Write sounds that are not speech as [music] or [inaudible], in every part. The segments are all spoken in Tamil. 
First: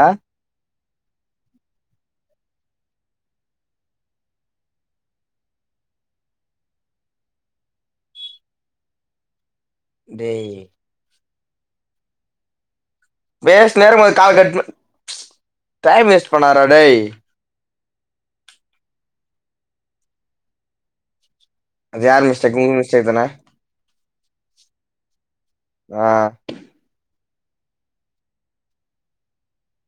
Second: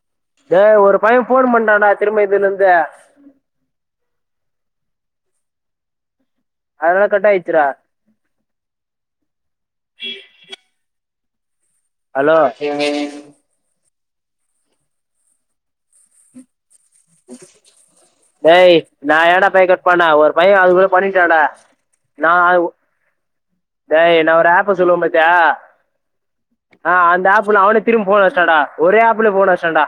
ஆ டே ஒரு பைய ஃபோன் பண்டான்டா திரும்ப இதுல இருந்து அதுனால கட் ஆயிருச்சுடா டேய் ஹலோ பேசினே இருக்கும் போது கால் கட் பண் டைம் வேஸ்ட் பண்ணாதடா டேய் டேய் நா எங்கடா போய் கட் பண்ணே ஒரு பைய அதுக்குள்ள பண்ணிட்டான்டா அது யாரு நான் அது மிஸ்டேக் உங்க மிஸ்டேக் தான டேய் நா ஒரு ஆப்ப சொல்லுவ பாத்தியா ஆ ஆ அந்த ஆப்புல அவன திரும்ப ஃபோன அச்டான்டா ஒரே ஆப்ல ஃபோன அச்டான்டா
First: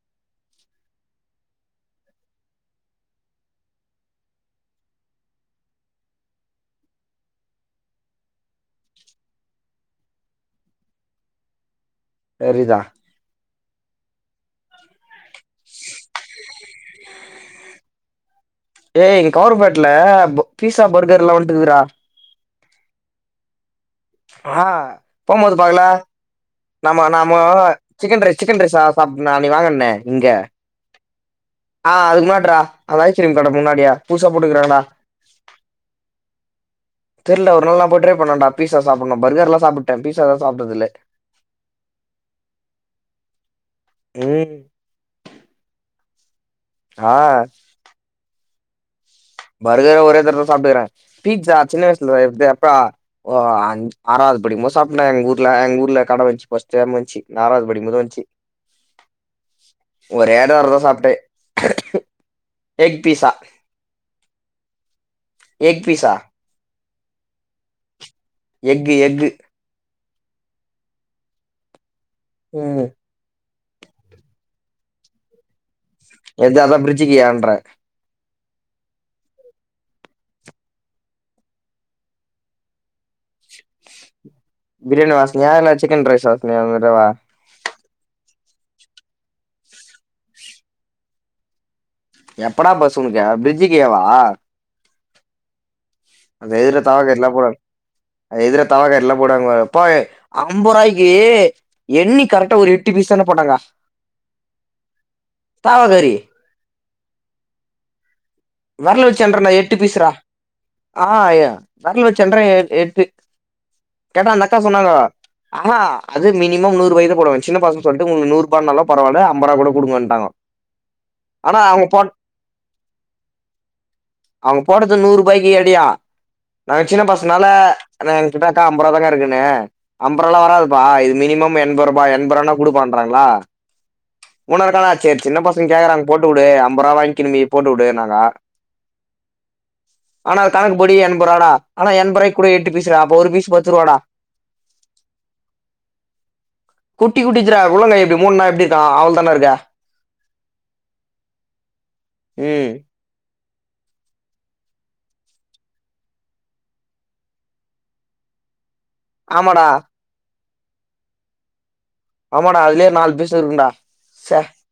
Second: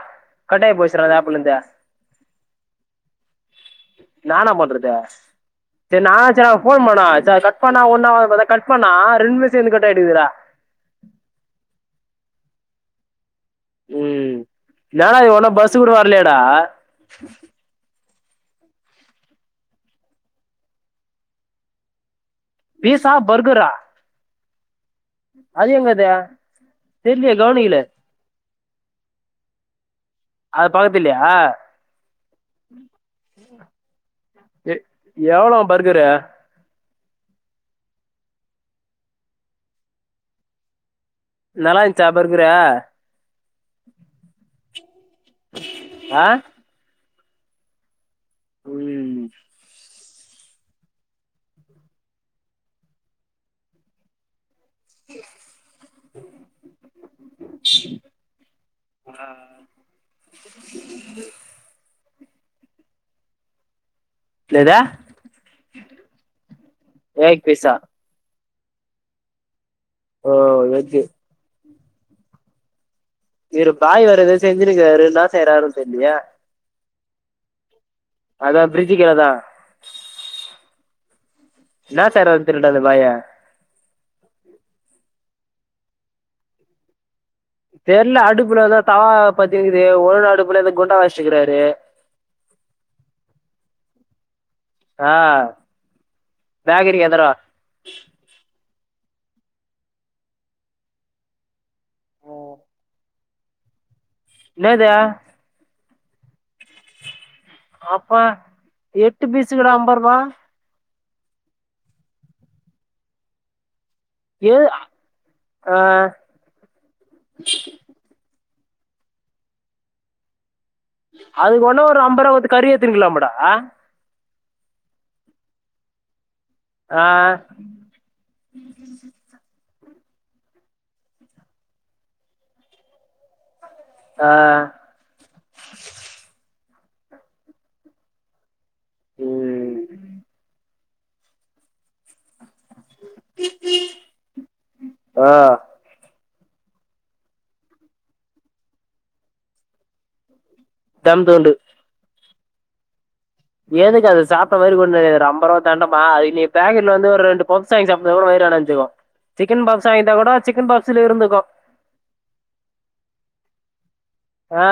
கட்டாய போசுற அந்த ஆப்புள் இருந்தே நா என்ன பண்றது சரி நா அச்சு ஃபோன் பண்ணா ச கட் பண்ணாண் ஒண்ணா ஆகாது பதா கட் பண்ணா ரெண்டுமே சேந்து கட்டாயிருக்கு டா சரி டா ம் நா ஒன்னு பஸ் கூட வர்லெயேடா ஏய் கவுர்மெட்ல பீஸா பர்கர்ல்லா வந்துருக்குடா பீசா பர்கரா ஆ அது எங்கது நாம நாம தெரியலையே கவனிக்கல சிக்கன் ரைஸ் சிக்கன் ரைஸ் சா சாப் நா அன்னிக் வாங்கனனே இங்க அது பக்கத்துல்லையா ஆ அதுக்கு முன்னாட்றா அந்த ஐஸ்கிரீம் கடக் முன்னாடுயே புதுசா போட்டுக்குறாடா அ பர்கரு தெரில ஒரு நாள் நா போய் ட்ரை பண்றேடா பீஸ்ஸா சாப்புட்ணு பர்கர்லா சாப்புட்டே பீஸாதா சாப்டதுல்ல நல்லா இருந்ச்சா பர்கரு ம் ஆ ஆ உய் பர்கர் ஒரே தடவ சாப்டுறே பீஸா சின்ன வயசுல இப்டி அப்பா ஆ அஞ் ஆறாவது படிக்கும்போச் சாப்ட்டனா எங்க ஊர்ல கட வெச்சு பஸ் டைம் வந்ச்சு நா ஆறாது படிக்கும் போது வந்ச்சு ஒரே ஒரு வரிதா சாப்ட்டே எக் பீஸா என்னத எக் பீஸா ஏக் பீஸா எக்கு எக்கு ஓ எக்கு ம் இரு பாய் வெற எதோ செஞ்சிருக்காரு என்னா செய்றாாருன் தெரிலயே எது அதா பிரிஜ்ஜிக்கு யான்ற அதா ப்ரிஜ்ஜுகிலதா இன்னா தரேன்டு இருந்த அந்த பாயா பிரியாணி வாசினியா இல்ல சிக்கன் ரைஸு வாசினியா இந்தடவ தெர்ல அடுப்புல எதா தவா பாத்திக்குது ஒரு அடுப்புல எதா குண்டா வச்சுக்கிறாரு எப்படா பஸ்ஸு உனக்கு பிரிட்ஜு கேவா ஆஹ் அது எதுல தவக்கட்லா போ அது எதுல தவ கட்லா போடுவாங்க அப்பா அம்ப ரூவாய்க்கு எண்ணி கரெக்டா ஒரு எட்டு பீஸ் தான்டா போட்டாங்க என்னது பாவகரி அப்பா வெரல வெச்சு எட்டு என்றன்டா பீஸுக்குடா எட்டு அம்பது பீஸ்றா ரூபா ஆ ய வெரல் வெச்சு என்ற ஏ எட்டு கேட்டா அந்த ஏ அக்கா சொன்னாங்க ஆ ஆமா அது மினிமம் நூறுவாய்குதா போடுவாங்க சின்ன பச தொட்டுக்க உங்களுக் நூறுபானாலு பரவால்ல அம்ப ரூவா கூட குடுங்கன்ட்டாங்க ஆனா அதுக்கு ஒண்ணொ அவங்க ஒரு போட் அம்ப ரூவா குத்து கறி ஏத்துருக்கலாமடா அவங்க போட்டது நூறு ரூபாய்க்கு எடியா நாங்க சின்ன ஆ பசனால ஆனா எங் கிட்டக்கா அம்பது ரூபாதா இருக்குனு அம்பது ரூாபாலா வராதுப்பா இது மினிமம் எண்பது ரூபா எண்ப ரூனா குடுக்கமாட்ராங்ளா ஆ ஓனரக்கானா சேரி சின்ன பசங்க கேக்குறாங்க போட்டுக்குடு அம்பது ரூபா வாங்கிக்கிணு நீ போட்டு விடுன்னாங்க உம் ஆனா கணக்கு பொடி என்பரூவாடா ஆனா என்பரூவாய்க் கூட எட்டு பீசுடா அப்ப ஒரு பீஸ் பத்து ரூவாடா ஆ குட்டி குட்டிதுடா உள்ளங்க இப்டி மூடுனா எப்டிருக்கு அவ்ளோ தான்டாருக்கு தம்தோண்டு உம் எதுக்கு அது சாப்ட்ட மாரி ஒன்னு அம்பதுரூவா தண்டமா அதுக்கு நீ பேக்கெட்ல வந்து ஒரு ரெண்டு பப்ஸ் ப்ஸ் வாங்கி சாப்டினா கூட வயிரடஞ்சுடு ஆமாடா சிக்கன் பப்ஸா வாங்கிட்டா கூட சிக்கன் பாக்ஸ்ல இருந்துக்கு ஆமாடா அதுலயே நாலு பீசு இருக்குடா ச்சே ஆ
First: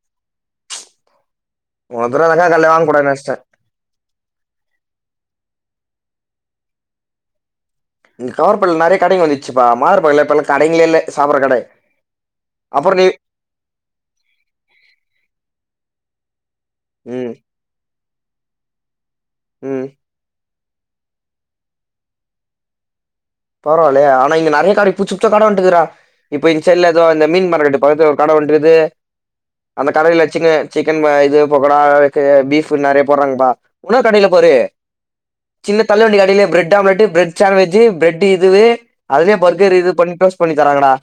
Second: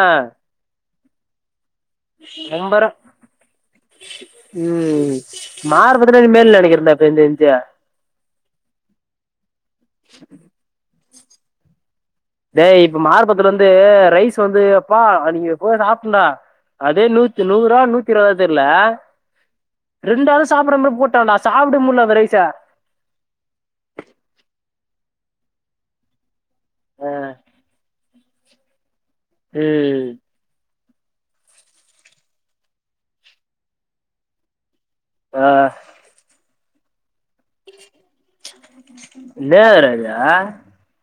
இன்னொரு தடவ அந்த கட்லயே வாங்க கூடாதுனு நனச்ட்டே உம் மாறுபதுனே மேல் நினைக்கிரேன்டா எனக் தெரிஞ்சி கவர்பன்ல நிறைய கடைங்க வந்துச்சுப்பா மார்பள்ள இப்பல்லா கடைங்கலே இல்ல சாப்புற கட டேய் இப்ப மார்பத்துலந்து ரைஸ் வந்து அப்பா அன்னைக்கு போய் சாப்டேன்டா அதே ம் நூத்தி நூறா நூத்திருவதா தெர்ல உம் ரெண்டாள் சாப்புற மாரி போட்டான்டா சாப்ட முடில அந்த ரைச பரவாயில்லயே ஆனா இங்க நிறைய கட புச்சு புச்சா கட வன்ட்டுகுதுறா இப்ப இந்சைட்ல எதோ இந்த மீன் மார்கெட்டு பக்கத்துல கட வன்டுகுது அந்த ம் கடையில சிக்க சிக்கன் இது பொக்கோடா பீஃப் நிறைய போடுறாங்கப்பா உன்னொரு கடையில பாரு ஆஹ் இந்த தள்ளுவண்டி கடைலயே bread omelette bread sandwich bread இதுவு அதுலயே பர்கர் என்னடா இது பண்ணி டோஸ்ட் பண்ணி தராங்கடா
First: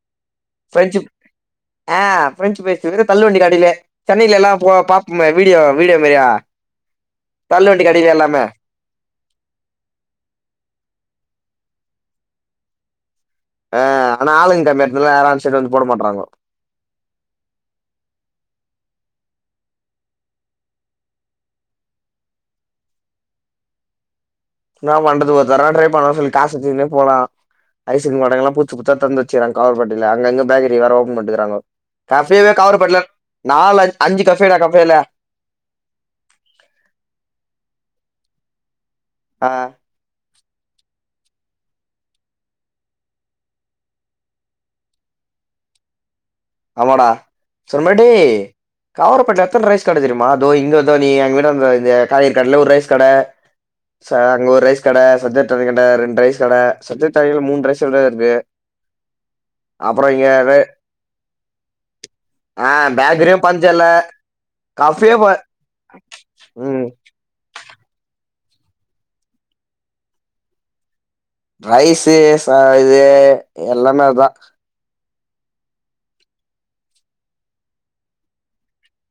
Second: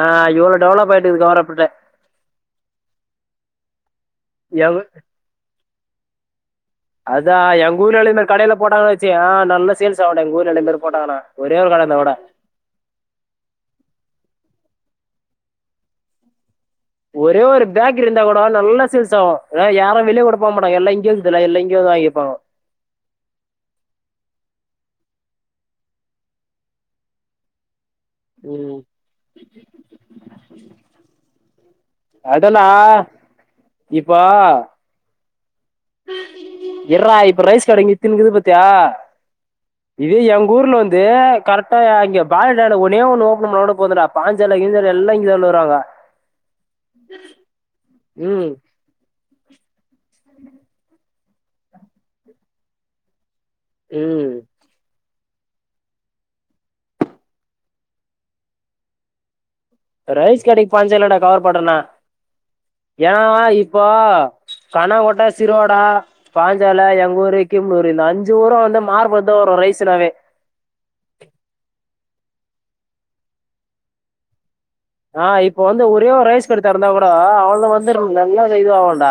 ஆஹ் இவ்ளோ டெவலப் ஆயிட்டுக்குது கவரப்பேட்ட ஆஹ் பிரெஞ்சு ப்ரைஸ் இர்க்குது தள்ளுவண்டி கடைலே சென்னையிலல்லா போ எங்க பாப்போமே வீடியோ வீடியோ மேரியா அதுதா எங்கூர்லலா இந்த கடையில போட்டாங்க சி ஆஹ் நல்லா சேல்ஸ் ஆவுன்டா எங்க ஊர்ல இந்த மாரி போட்டாங்கன்னா ஒரே ஒரு கட இருந்தா கூட ஆஹ் ஆனா ஆளுங்க கம்மி எடத்துல யாரு அந்த சைடு வந்து போட மாட்றாங்கோ ஒரே ஒரு பேக்ரி இருந்தா கூட நல்லா சேல்ஸ் ஆவு யாரு வெளியே கூட போ மாட்டாங்க எல்லா இங்கயேகுதுல்ல எல்லா இங்கயே வந்து வாங்கிப்பாங்கோ என்னா பண்றது ஒரு தரவ ட்ரை பண்லான்னு சொல்லி காசு தூக்கினே போலா ஐஸ்கிரீம் கடைகிலா ம் புச்சுபுச்சா தொறந்து வெச்சுகராங்க கவர்பேட்டைல அங்க அங்க பேகரிங்க வேற ஓப்பன் பண்ட்டுகுறாங்கோ கஃபேவேக் அதெல்லாம் காவருப்பேட்லப் நாலஞ் அஞ்சு கஃபேடா கஃபேல இர்றா இப்ப ரைஸ் கடைங்க இத்தினி இகுது பாத்தியா ஆ இதே எங்கூர்ல வந்து கரெக்டா அ இங்க [unintelligible] ஒன்னே ஒன்னு ஓப்பன் பண்ணாகூட போதுன்டா பாஞ்சால கீஞ்சால எல்லா இங்கேதாலு வருவாங்க ஆமாடா சொன்ன மாரி டே ம் காவாருபேட்ல எத்தன ரைஸ் கட தெரியுமா தோ இங்க தோ நீ எங்க வீட்டான்ட தோ இந்த காய்கறி கட்ல ஒரு ரைஸ் கட ச ம் அங்க ஒரு ரைஸ் கட சத்தே ட்ரேனி கட ரெண் ரைஸ் கட சத்தே தாய மூன் ரைஸ் கட இருதே ரைஸ் கடைக்கு பஞ்ச இல்லடா கவர் பேட்டனா ஆ ஏன்னா பேக்கரியு பஞ்சல்ல இப்போ கஃபே கனங்கோட்ட ப சிறுவோடா ம் பாஞ்சால எங்க ஊரு கிம்பூர் இந்த அஞ்சு ஊரு வந்து மாறுபடுதா வரு ரைஸுன்னாவே ரைஸு ச இது எல்லாமே அதா ஆ இப்ப வந்து ஒரே ஒரு ரைஸ் கட தெறந்தா கூட அவள்த வந்துரு நல்லது இதுவாவன்டா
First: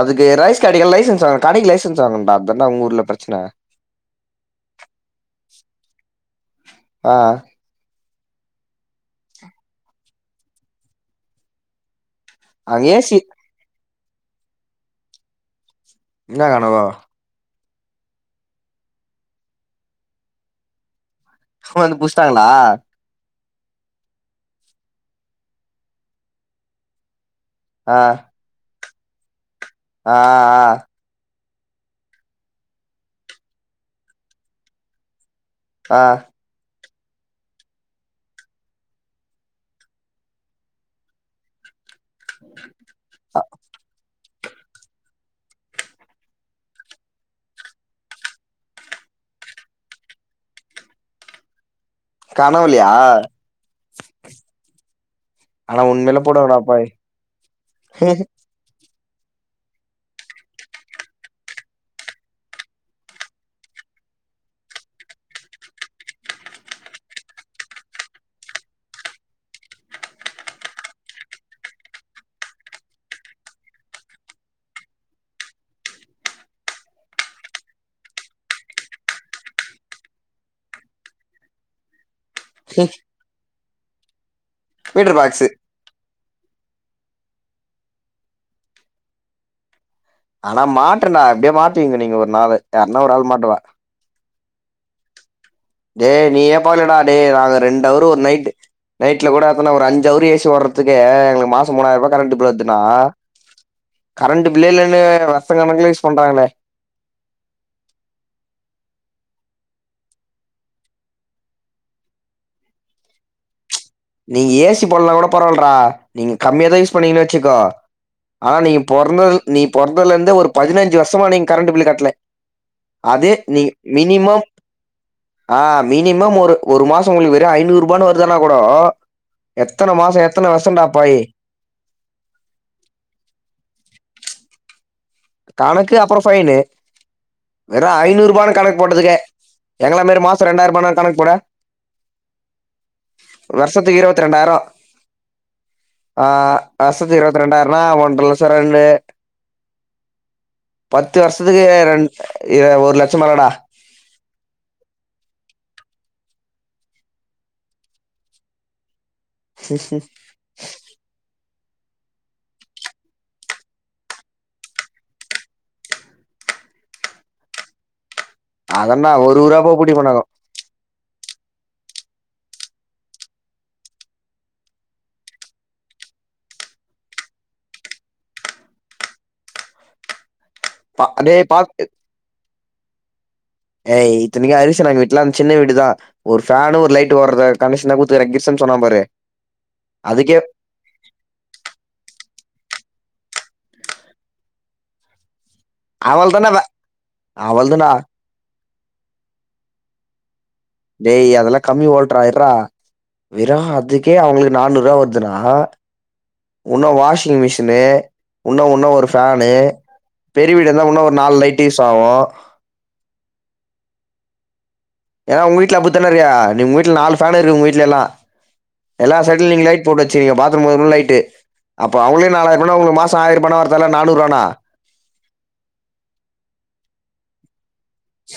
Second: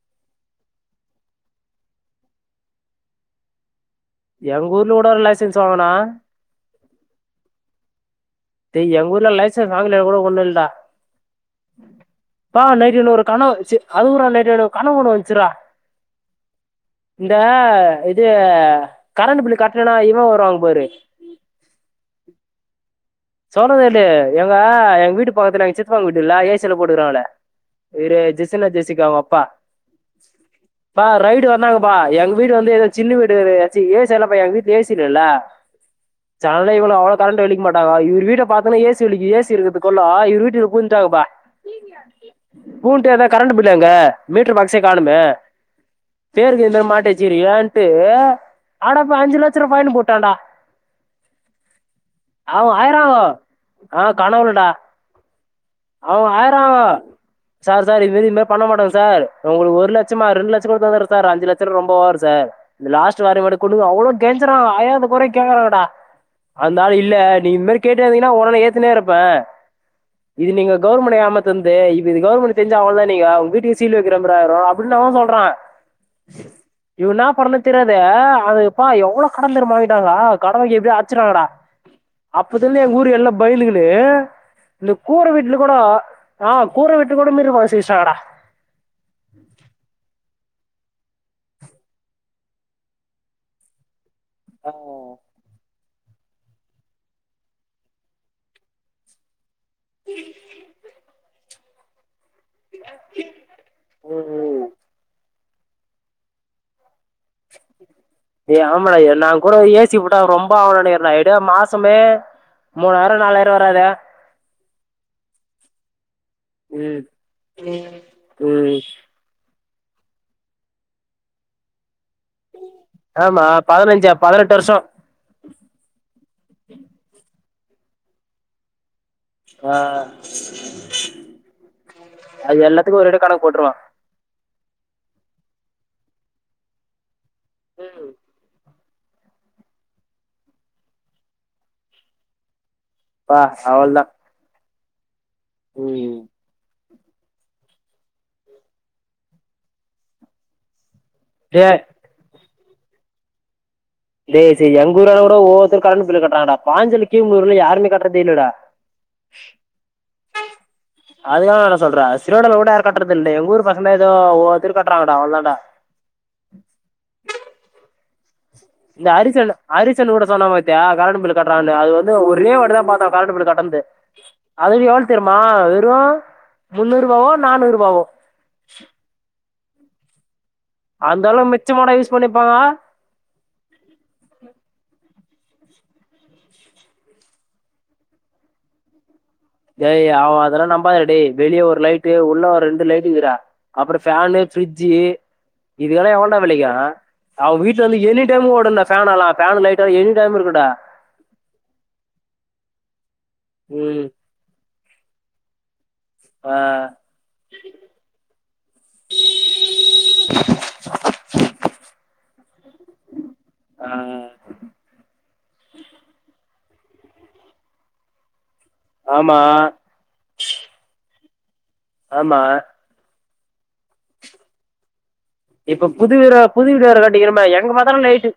அதுக்கு ரைஸ் கடைகு லைசன்ஸ் வாங்கனு கடைகு லைசன்ஸ் வாங்கன்டா அதான்டா உங்க ஊர்ல பிரச்சன எங்க ஊர்ல கூட ஒரு லைசன்ஸ் வாங்கனா ஆ டேய் எங்கூர்ல லைசன்ஸ் வாங்கலனா கூட ஒன்னுல்டா பா அங்க நைட்ட ஏ என சி ஒரு கனவுச்சு அது கூற நைட்டெடு கனவு ஒன்னு வந்ச்சுறா இன்னா கானவோ இந்த இது கரண்ட்டு பில்லு கட்லனா இவெ வருவாங் பாரு வந்து புச்டாங்களா சோலவேலியே எங்க எங்க வீட்டு பக்கதுல எங்க சித்தப்பாங் வீட்டு இல்ல ஏ சில போடுகறாங்கலே ஆ இரே ஜெசின ஜெசிக அவெ அப்பா ஆ ஆ பா ரைடு வந்தாங்கப்பா எங் வீடு வந்து எதோ சின்ன வீடுதே சி ஏ சி எல்லபா எங் வீட்ல ஏ சி இல்ல இல்ல ஆ சனல இவ்ள அவ்ளோ கர்ண்டு வெளிக் மாட்டாங்கோ இவீ வீட்ட பாத்தனா ஏ சி விலிகி ஏ சி இருகுது கொல்லா இவுரு வீட்டுல் பூந்ட்டாங்கப்பா பூந்ட்டு எதா கரண்ட்டு பில்லு எங்க மீட்டர் பாக்சே காணுமே பேருக்கு எந்தே மாட்டேவச்சகிரிலான்ட்டு அடா இப்ப அஞ்சு லச்சர ஃபைனு போட்டான்டா கனவுல்யே ஆயிராங்கோ ஆ கனவுல்டா ஆனா உண்மையில அவுங்க போடுவாங்கடா ஆயிராங்கோ பாவி சார் சார் இத்மேரி இன்மேர்ப் பண்ண மாட்டோங் சார் உங்குளுகு ஒரு லச்சமா ரெண் லச்சங் கூட தந்தர் சார் அஞ்சு லச்சோர் ரொம்ப ஓவர் சார் இந்த லாஸ்ட்டு வாரே மட்டு கொடுங்கோ அவ்ளோக் கெஞ்சரா அவெ அயாத கொறைக் கேகறாங்கடா அந்தாள் இல்லட் நீங் இந் மேரி கேட்டுனே இந்திகினா ஒடனே ஏத்தினேருப்பே இது நீங்க கவுர்மெண்ட் ஏமாதன்ந்து இது இது கவுர்மெண்டுக் தெரிஞ்சா அவுள்தா நீங்க உங் வீட்டுகு சீல் வெக்கிறம் பாரு ஆயிர்வா அப் ப்பின் அவெ சொல்றா இவெ இன்னாப் பண்றனேத் தெரியது அதுப்பா எவ்ளோக் கடன் தெர்மா வாங்கிட்டாங்கா கடமைகி எப்டியே அட்ச்சுர்றாங்கடா அப்பத்துல்ந்து எங்க ஊரு எல்லாப் பயிந்துகினு இந்தக் மீட்டர் கூர பாக்ஸு வீட்ல கூடோ ஆ கூர வீட்ரு கூட மீட்ரு பாசி இஷ்டாகடா ஆனா மாட்ரன்டா அப்டியே மாட்டுவீங்க நீங்க ஒரு நாளு யார்னா ஒரு ஆள் மாட்டுவா ஆ டேய் நீ ஏப் பாகலடா டே நாங்க ரெண்டவரு ஒரு நைட்டு நைட்ல கூட எத்தனா ஒரு அஞ்சவுரு ஏ சி ஓர்றதுக்கே எங்களுகு மாச் மூனாயர் ரூவா கரண்ட் பில் ஏத்னா கரண்ட் பில்லே இல்லனு வருஷ கணக்ல யூஸ் பண்றாங்ளே ஏய் ஆமாடா ஏ நா கூட ஏசி போட்டா ரொம்ப ஆவோன்டு இருந்தே எப்டியோ மாசமே மூனாயிரோ நாலாயிரோ வராது நீங்க ஏசி போட்லனா கூட பரவால்ரடா நீங்க கம்மியா தா யூஸ் ம் பண்ணீங்கன் வச்சுக்கோ ஆனா ம் நீங்க பொறந்தது நீ பொறந்தல இருந்தே ஒரு பதினஞ்சு வருஷமா நீங் கரண்ட் பில்லு கட்ல அதே ஆமா நீ பதினஞ்சா மினிமம் பதினெட்டு வருஷோ ஆ மினிமம் ஒரு ஒரு மாசோ உங்ளுக்கு வெறு ஐநூறு ரூபான்னு வருதுனா கூடோ ஆ எத்தன மாசோ எத்தன வருஷன்டா போயி அது எல்லாத்துக்கு ஒரு தட கணக்கு போட்ருவோ கணக்கு அப்றோ ஃபைனு வெறு ஐநூறு ரூபான் கணக் போட்டதுக்கே எங்கள மாரி மாசோ ரெண்டாயிர் ரூபானா கணக்கு போடு பா வர்ஷத்துக்கு இருவத்துரெண்டாயிரோ ஓ ஆ வருசத்து இருபத்தி ரெண்டாயிரண்ணா ஒன்றரை லட்சோ ரெண்டு பத்து வருஷத்துக்கு டே ரெண் எ ஒரு லட்சம் மேலடா டேய் செரி எங்க ஊரளவோட ஒ ஒருத்தங்க கரண்டு பில்லு கட்றாங்கடா பாஞ்சுலிக்கீமு ஊர்ல யாருமே கட்றது இல்லடா சரி சரி அது தா நானு சொல்றே ஸ்ரீவைண்டம்ல கூட யாரு கட்றது இல்லே எங்க ஊர் பக்கந்தா ஏதோ ஒ ஒருத்தர் கட்றாங்கடா அவ்ளதான்டா இந்த அதன்னா ஒரு அரிசன் ரூபா போக அரிசன் கூட ஆகும் சொன்ன பாத் தியா கரண்டு பில்லு கட்றாங்கன்னு அது வந்து ஒரே வாடிதா பாத்தோ கரண்டு பில்லு கட்டுனது அது எவ்ள தெரியுமா வெறு முன்னூற் ரூபாவோ நானூற் ரூபாவோ அந்த டேய் அளவு பாத்து மிச்சமாடா யூஸ் பண்ணிப்பாங்க ஏய் இத்தனைக்கு அரிசுனா வீட்லா சின்ன வீடுதா ஒரு ஃபேனு ஒரு லைட்டு ஓட்றத கண்டிஷனா குட்த்துறே கிஃப்ட்ஸுன்னு சொன்னா பாரு ஏய் அவ அதுக்கே அதெல்லா நம்பாதடா டேய் வெளிய ஒரு லைட்டு உள்ள ஒரு ரெண்டு லைட்டு இருக்துடா அப்றோ ஃபேனு ஃப்ரிட்ஜு இதுகெல்லா அவள் எவன்டா தானே வெலிகா அவ அவள் வீட்டுல தானா இருந்து எனி டைமு ஓடுன்டா ஃபேனலா ஃபேனு லைட்டு எனி டைமு இருக்குன்டா டேய் அதெல்லா கம்மி ஓல்டுறா இர்ரா விரா ம் அதுக்கே அவுங்ளுக்கு நானூற் ரூபா வருத் துனா ஆ உன்னு வாஷிங் மிஷின் னு இன்னு ஒன்னு ஒரு ஃபேனு பெரிய வீடா இருந்தா இன்னு ஒரு நால் லைட்டு யூசாவு ஆ ஏனா உங்க வீட்ல அப்பித்தான இருக்க நீங் உங்க வீட்ல நாலு ஃபேனு இருக்கு உங்க வீட்ல எல்லா எல்லா ஆமா சைட்லயு நீங் லைட் போட் வச்சி இங்க பாத்ரூம் போம்போது லைட்டு அப்ப அவுங்ளுக்கே ஆமா நாலாயிர் ரூபான்னா உங்களுக்கு மாசோ ஆயிரோ ரூபான்ன வரத்தேவல்ல நானூற் ரூபான்ன இப்ப புது வீர புது வீடு வேற கட்டிங்கிறோமா எங்க பாத்தாலு லைட்டு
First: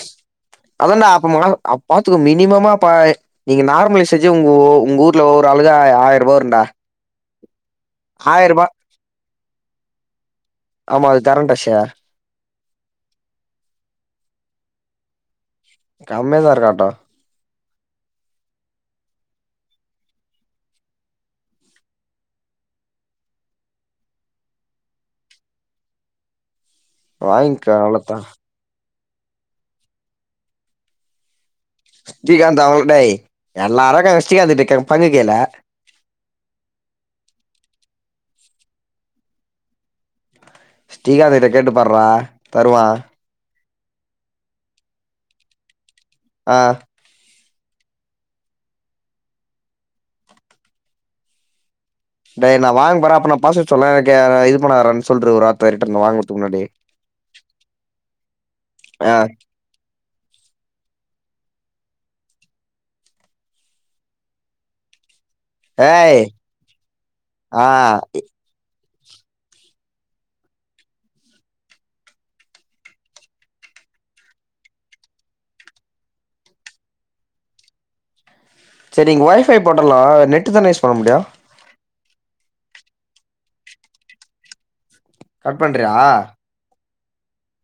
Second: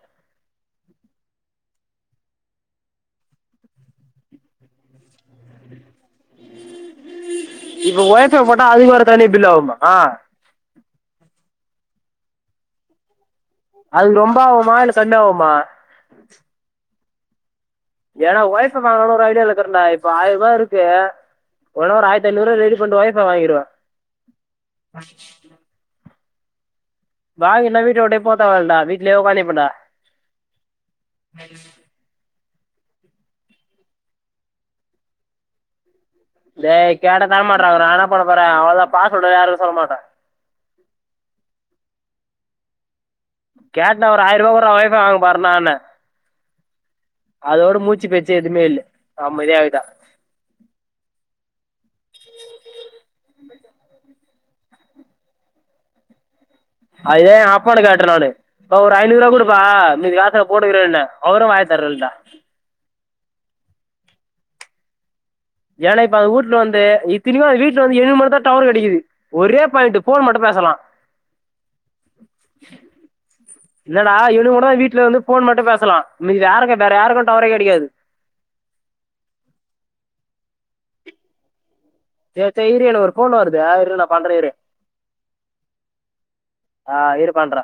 அதான்டா அப்பமா அப் பாத்துக்கோ மினிமமா அப்ப நீங்க நார்மலி செச்சு உங்க உங்க ஊர்ல ஒரு ஆளுகா ஆயிர் ரூபா வருன்டா இப்ப ஒய்ஃபை போட்டா அதுக்கு வேற தனி பில் ஆவுமா ஆமா அது கரண்டஷ அது ரொம்ப ஆவுமா இல்ல கம்மியா ஆவுமா கம்மியா தா இருக்கு ஆட்டோ ஏனா ஒய்ஃபை வாங்கனுனு ஒரு ஐடியால இருக்கறேன்டா இப்ப ஆய்யர் ரூபா இருக்கு ஒடொ ஒரு ஆயிர்த்தி ஐநூறு ரெடி பண்டு ஒய்ஃபை வாங்கிடுவே வாங்கிக்க வாங்கினா வீட்ட விட்டே அவ்வளவுதான் போத்தேவல்டா வீட்லே உக்காந்திப்பேன்டா ஸ்ரீகாந்த் அவ்ள டே என்ன அழகா ஸ்ரீகாந்த டேக் பண்ணி கேல டேய் கேட்ட தர மாட்றாக நா என்ன பண்ண போறே அவ்ளோதா பாஸ்வேர்ட யாருக்கு சொல்ல மாட்டே ஸ்ரீகாந்த் கிட்ட கேட்டு பார்றா தருவா கேட்டே ஒரு ஆயிரரூவா குடுறா ஒய் ஃபை வாங்க போறேனானு அ அதோட மூச்சு பேச்சு எதுமே இல்ல அமைதி ஆயிட்டா டே நா வாங்க போறே அப்ப நா பாஸ்வேர்டு சொன்னா கே இது பண்ணாதடானு சொல்று ஒரு வார்த்த ரீட்டன் வாங்குறதுக்கு முன்னாடி அது ஏ அப்பனு கேட்றே நானு இப்ப ஒரு ஆ ஐநூறு ரூவா குடு பா மீதி காச போட்டுகிறேனே அவரு வாயத்தெறக்கலடா ஏனா இப்ப ஏய் அவ வுட்ல வந்து இத்தினிக்கு அவ ஆ வீட்ல வந்து எனக் மட்டுதா டவர் கெடைக்குது ஒரே பாயிண்ட்டு ஃபோன் மட்டு பேசலா இல்லடா இவனுக்கு மட்டு தா வீட்ல இருந்து ஃபோன் மட்டு பேசலா மீத யாருக்கு வேற யாருக்கு டவரே கெடைக்காது செரி இங் ஒய் ஃபை போட்டலா நெட்டு தான யூஸ் பண்ண முடியு சேரி சேரி இரு எனக்கு ஒரு ஃபோன் வருது இரு நா பண்றே இரு கட் பண்றியா ஆ இரு பண்றே